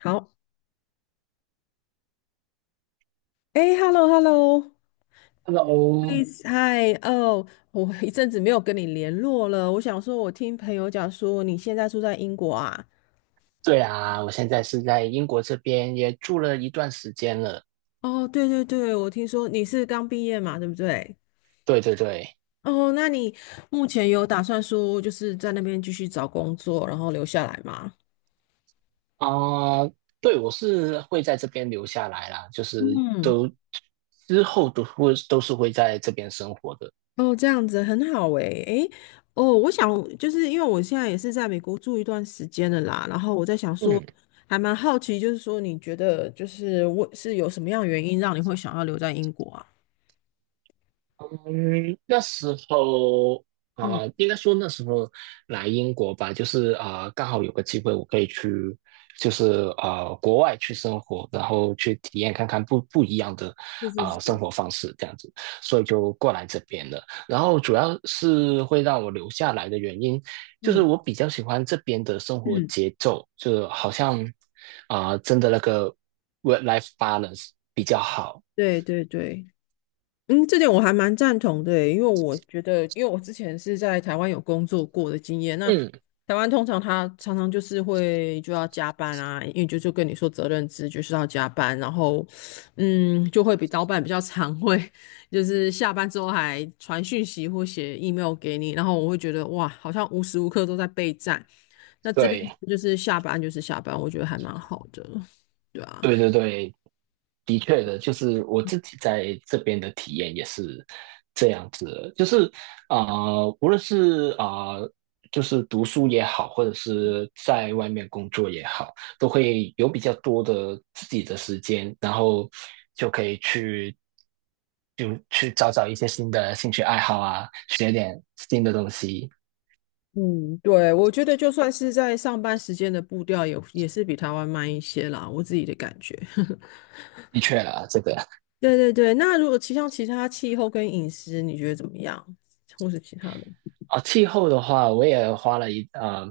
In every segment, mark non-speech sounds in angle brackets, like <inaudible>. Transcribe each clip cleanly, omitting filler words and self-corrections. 好，哎，hello，hello，Hello，嗨，哦，我一阵子没有跟你联络了。我想说，我听朋友讲说你现在住在英国啊？对啊，我现在是在英国这边，也住了一段时间了。哦，对对对，我听说你是刚毕业嘛，对不对？对对对，哦，那你目前有打算说就是在那边继续找工作，然后留下来吗？啊、对，我是会在这边留下来啦，就是嗯之后都是会在这边生活的。哦，这样子很好诶，诶，哦，我想就是因为我现在也是在美国住一段时间了啦，然后我在想说，嗯，还蛮好奇，就是说你觉得就是我是有什么样的原因让你会想要留在英国啊？嗯，那时候嗯，啊、呃应该说那时候来英国吧，就是刚好有个机会，我可以去，就是国外去生活，然后去体验看看不一样的是是生是，活方式这样子，所以就过来这边了。然后主要是会让我留下来的原因，就是嗯我比较喜欢这边的生活嗯，节奏，就好像真的那个 work-life balance 比较好。对对对。嗯，这点我还蛮赞同的耶因为我觉得，因为我之前是在台湾有工作过的经验，那嗯，台湾通常他常常就是会就要加班啊，因为就跟你说责任制就是要加班，然后嗯，就会比老板比较常会就是下班之后还传讯息或写 email 给你，然后我会觉得哇，好像无时无刻都在备战。那这边对，就是下班就是下班，我觉得还蛮好的。对对对。的确的，就是我自己在这边的体验也是这样子的，就是啊、无论是就是读书也好，或者是在外面工作也好，都会有比较多的自己的时间，然后就可以去就去找找一些新的兴趣爱好啊，学点新的东西。嗯，对，我觉得就算是在上班时间的步调也是比台湾慢一些啦，我自己的感觉。<laughs> 的确啦，这个对对对，那如果像其他气候跟饮食，你觉得怎么样？或是其他的？哦，气候的话，我也花了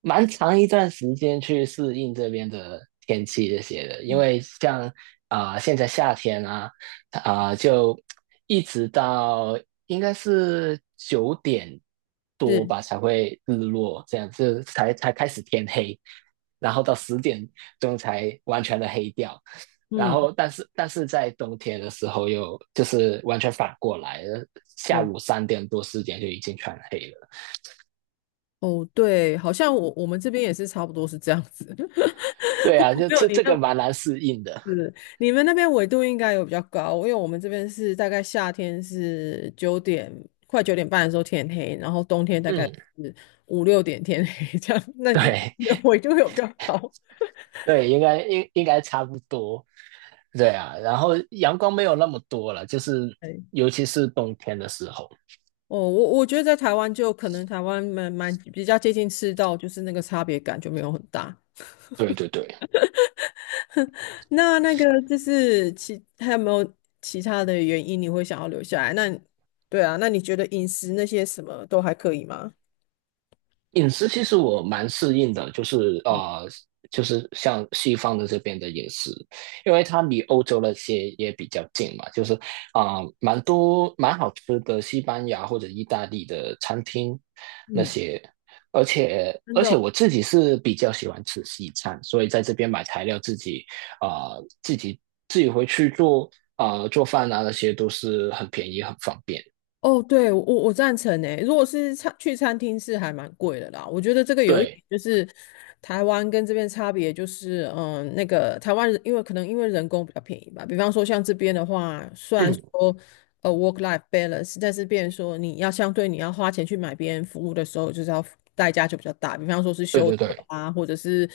蛮长一段时间去适应这边的天气这些的，因为像现在夏天啊，就一直到应该是9点多是，吧才会日落，这样就才开始天黑，然后到10点钟才完全的黑掉，然嗯，后但是在冬天的时候又就是完全反过来，下对，午3点多4点就已经全黑了。哦，对，好像我们这边也是差不多是这样子，<laughs> 对不啊，过就没有这你这那个么。蛮难适应的。是，你们那边纬度应该有比较高，因为我们这边是大概夏天是快9点半的时候天黑，然后冬天大概嗯，是5、6点天黑这样。那你对 们纬度有比较高？<laughs> 对，应该差不多。对啊，然后阳光没有那么多了，就是 <laughs> 哎，尤其是冬天的时候。哦，我觉得在台湾就可能台湾蛮比较接近赤道，就是那个差别感就没有很大。对对对，那个就是还有没有其他的原因你会想要留下来？那对啊，那你觉得饮食那些什么都还可以吗？饮食其实我蛮适应的，就是就是像西方的这边的饮食，因为它离欧洲那些也比较近嘛，就是蛮多蛮好吃的西班牙或者意大利的餐厅那嗯，些，而且真而的且哦我自己是比较喜欢吃西餐，所以在这边买材料啊、呃自己自己回去做做饭啊那些都是很便宜很方便，哦，对，我赞成诶。如果是去餐厅是还蛮贵的啦。我觉得这个有一点对，就是台湾跟这边差别就是，嗯，那个台湾人因为可能因为人工比较便宜吧。比方说像这边的话，虽然 <clears throat> 说work life balance，但是变成说你要相对你要花钱去买别人服务的时候，就是要代价就比较大。比方说是对修对车对，啊，或者是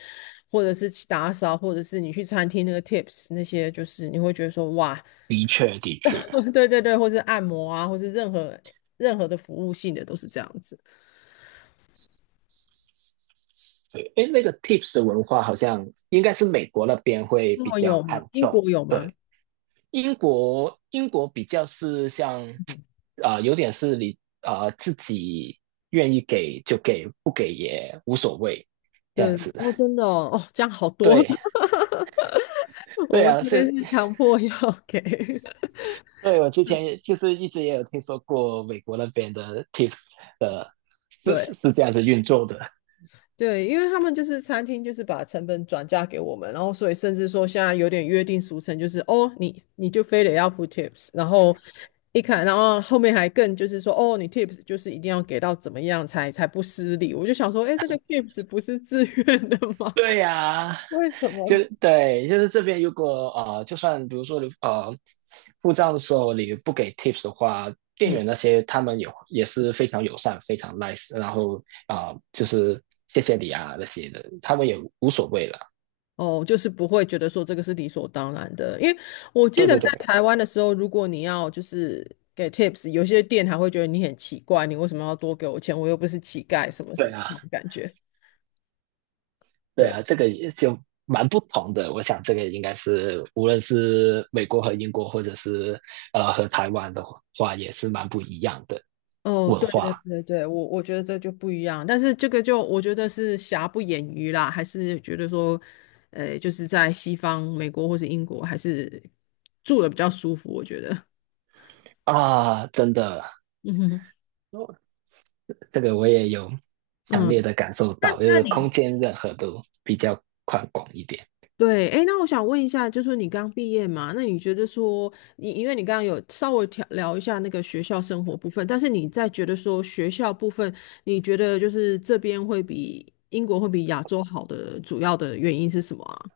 去打扫，或者是你去餐厅那个 tips 那些，就是你会觉得说哇。的确的确。<laughs> 对对对，或是按摩啊，或是任何的服务性的都是这样子。对，哎，那个 tips 的文化好像应该是美国那边会英比国较有看吗？英重，国有吗？对，英国比较是像有点是你自己愿意给就给，不给也无所谓这样对，子。哦，真的哦，哦，这样好多了。对，<laughs> 我对们啊，这边是，是强迫要给，对我之前也就是一直也有听说过美国那边的 tips 的、<laughs> 是是对是这样子运作的，对，因为他们就是餐厅，就是把成本转嫁给我们，然后所以甚至说现在有点约定俗成，就是哦，你就非得要付 tips，然后一看，然后后面还更就是说哦，你 tips 就是一定要给到怎么样才不失礼。我就想说，哎，这个 tips 不是自愿的 <laughs> 吗？对呀、<laughs> 为什就么？对，就是这边如果呃，就算比如说你付账的时候你不给 tips 的话，店嗯，员那些他们也是非常友善、非常 nice，然后就是谢谢你啊那些的，他们也无所谓了。哦，就是不会觉得说这个是理所当然的，因为我记对得对在对，台湾的时候，如果你要就是给 tips，有些店还会觉得你很奇怪，你为什么要多给我钱？我又不是乞丐，什么什对么啊，那种感觉。对对，啊，这个也就蛮不同的。我想这个应该是无论是美国和英国，或者是和台湾的话，也是蛮不一样的哦，文对对化对对，我觉得这就不一样，但是这个就我觉得是瑕不掩瑜啦，还是觉得说，就是在西方美国或是英国还是住的比较舒服，我觉得，啊，真的。<laughs> 嗯哼这个我也有强烈嗯。的感受到，就是空间任何都比较宽广一点。对，哎，那我想问一下，就是你刚毕业嘛，那你觉得说，你因为你刚刚有稍微聊一下那个学校生活部分，但是你在觉得说学校部分，你觉得就是这边会比亚洲好的主要的原因是什么啊？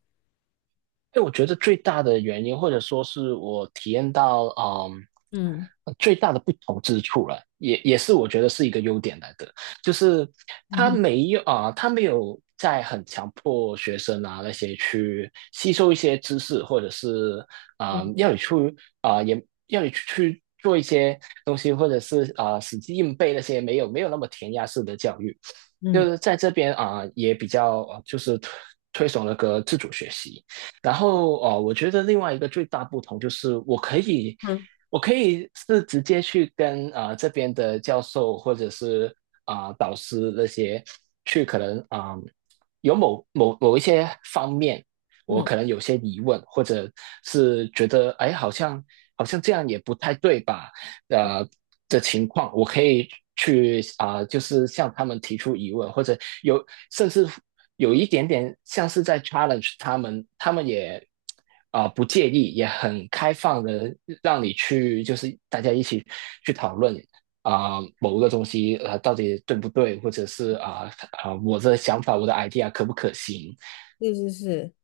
因为我觉得最大的原因，或者说是我体验到，嗯，嗯最大的不同之处了，也是我觉得是一个优点来的，就是嗯他哼没有啊、他没有在很强迫学生啊那些去吸收一些知识，或者是嗯要你去也要你去做一些东西，或者是死记硬背那些没有那么填鸭式的教育，就嗯是在这边也比较就是推崇那个自主学习。然后哦，我觉得另外一个最大不同就是我可以是直接去跟这边的教授或者是导师那些去可能有某一些方面，嗯，我嗯，可能有些疑问，或者是觉得哎好像这样也不太对吧？呃的情况，我可以去就是向他们提出疑问，或者有甚至有一点点像是在 challenge 他们，他们也不介意，也很开放的让你去，就是大家一起去讨论某个东西到底对不对，或者是我的想法我的 idea 可不可行？是是是。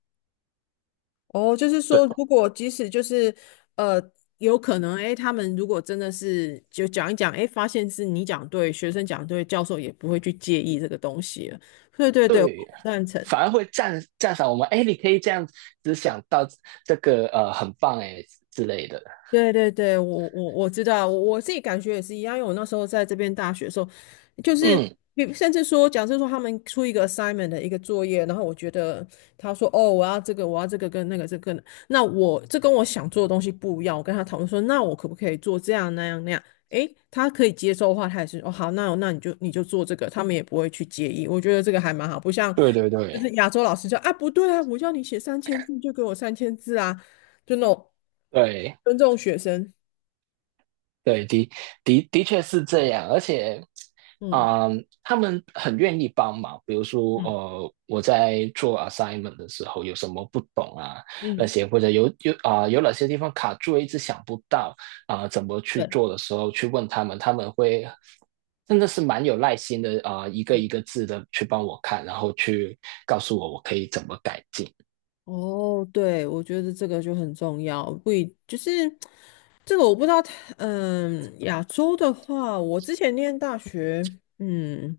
哦，就是对说，如果即使就是呃，有可能，哎，他们如果真的是就讲一讲，哎，发现是你讲对，学生讲对，教授也不会去介意这个东西了。对对对，我对，赞成。反而会赞赏我们，哎，你可以这样子想到这个很棒哎之类的。对对对，我知道，我自己感觉也是一样，因为我那时候在这边大学的时候，就是嗯，甚至说，假设说他们出一个 assignment 的一个作业，然后我觉得他说哦，我要这个，我要这个跟那个这个跟，那我这跟我想做的东西不一样，我跟他讨论说，那我可不可以做这样那样那样？诶，他可以接受的话，他也是哦好，那你就做这个，他们也不会去介意，我觉得这个还蛮好，不像对对就对是亚洲老师说啊不对啊，我叫你写三千字就给我三千字啊。就那种对尊重学生。对，的确是这样，而且，嗯嗯，他们很愿意帮忙。比如说，嗯我在做 assignment 的时候有什么不懂啊，那嗯，些或者有哪些地方卡住，一直想不到怎么去对，做的时候，去问他们，他们会真的是蛮有耐心的一个嗯一个字的去帮我看，然后去告诉我我可以怎么改进。哦，对，我觉得这个就很重要，不一就是这个我不知道它嗯，亚洲的话，我之前念大学，嗯，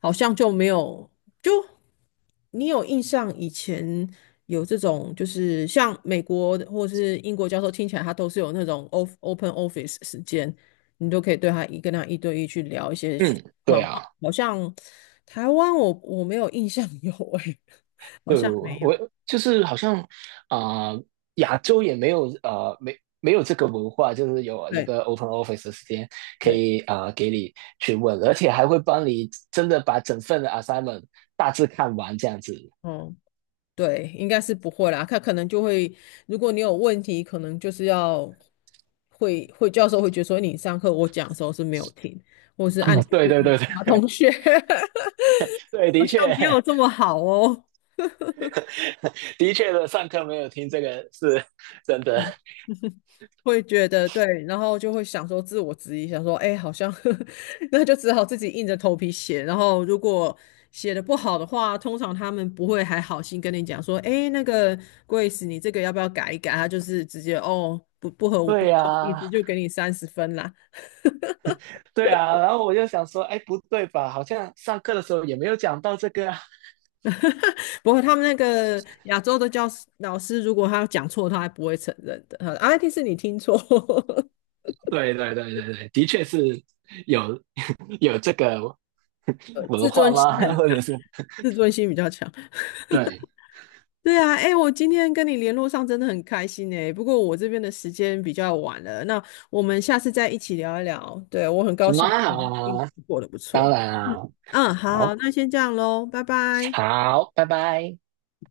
好像就没有，就你有印象以前有这种，就是像美国的或者是英国教授，听起来他都是有那种 open office 时间，你都可以对他一跟他一对一去聊一些情嗯，对况。啊。好像台湾我没有印象有诶、<laughs> 好对，像没我有。我就是好像啊、呃亚洲也没有没有这个文化，就是有一对个 open office 的时间可对，以给你去问，而且还会帮你真的把整份的 assignment 大致看完这样子。哦、对，应该是不会啦。他可能就会，如果你有问题，可能就是要会教授会觉得说你上课我讲的时候是没有听，或是按啊，你 <laughs> 对去对问对对 其他同学，<laughs> <laughs> 对，好的像确，没有这么好哦。<laughs> 的确的，上课没有听这个是真的。会觉得对，然后就会想说自我质疑，想说，哎，好像 <laughs> 那就只好自己硬着头皮写。然后如果写的不好的话，通常他们不会还好心跟你讲说，哎，那个 Grace，你这个要不要改一改？他就是直接哦，不合我对不好意思，呀、就给你30分啦。对呀，然后我就想说，哎，不对吧？好像上课的时候也没有讲到这个啊。不过他们那个亚洲的老师，如果他讲错，他还不会承认的。他说啊，一定是你听错，对对对对对，的确是有 <laughs> 有这个 <laughs> 文自化尊心吗？<laughs> 很，或者是自尊心比较强。对，对啊，哎，我今天跟你联络上真的很开心哎。不过我这边的时间比较晚了，那我们下次再一起聊一聊。对，我很高好兴啊，好你啊过得不当错。然嗯啊，嗯，好好，好，那先这样喽，拜拜。好，拜拜。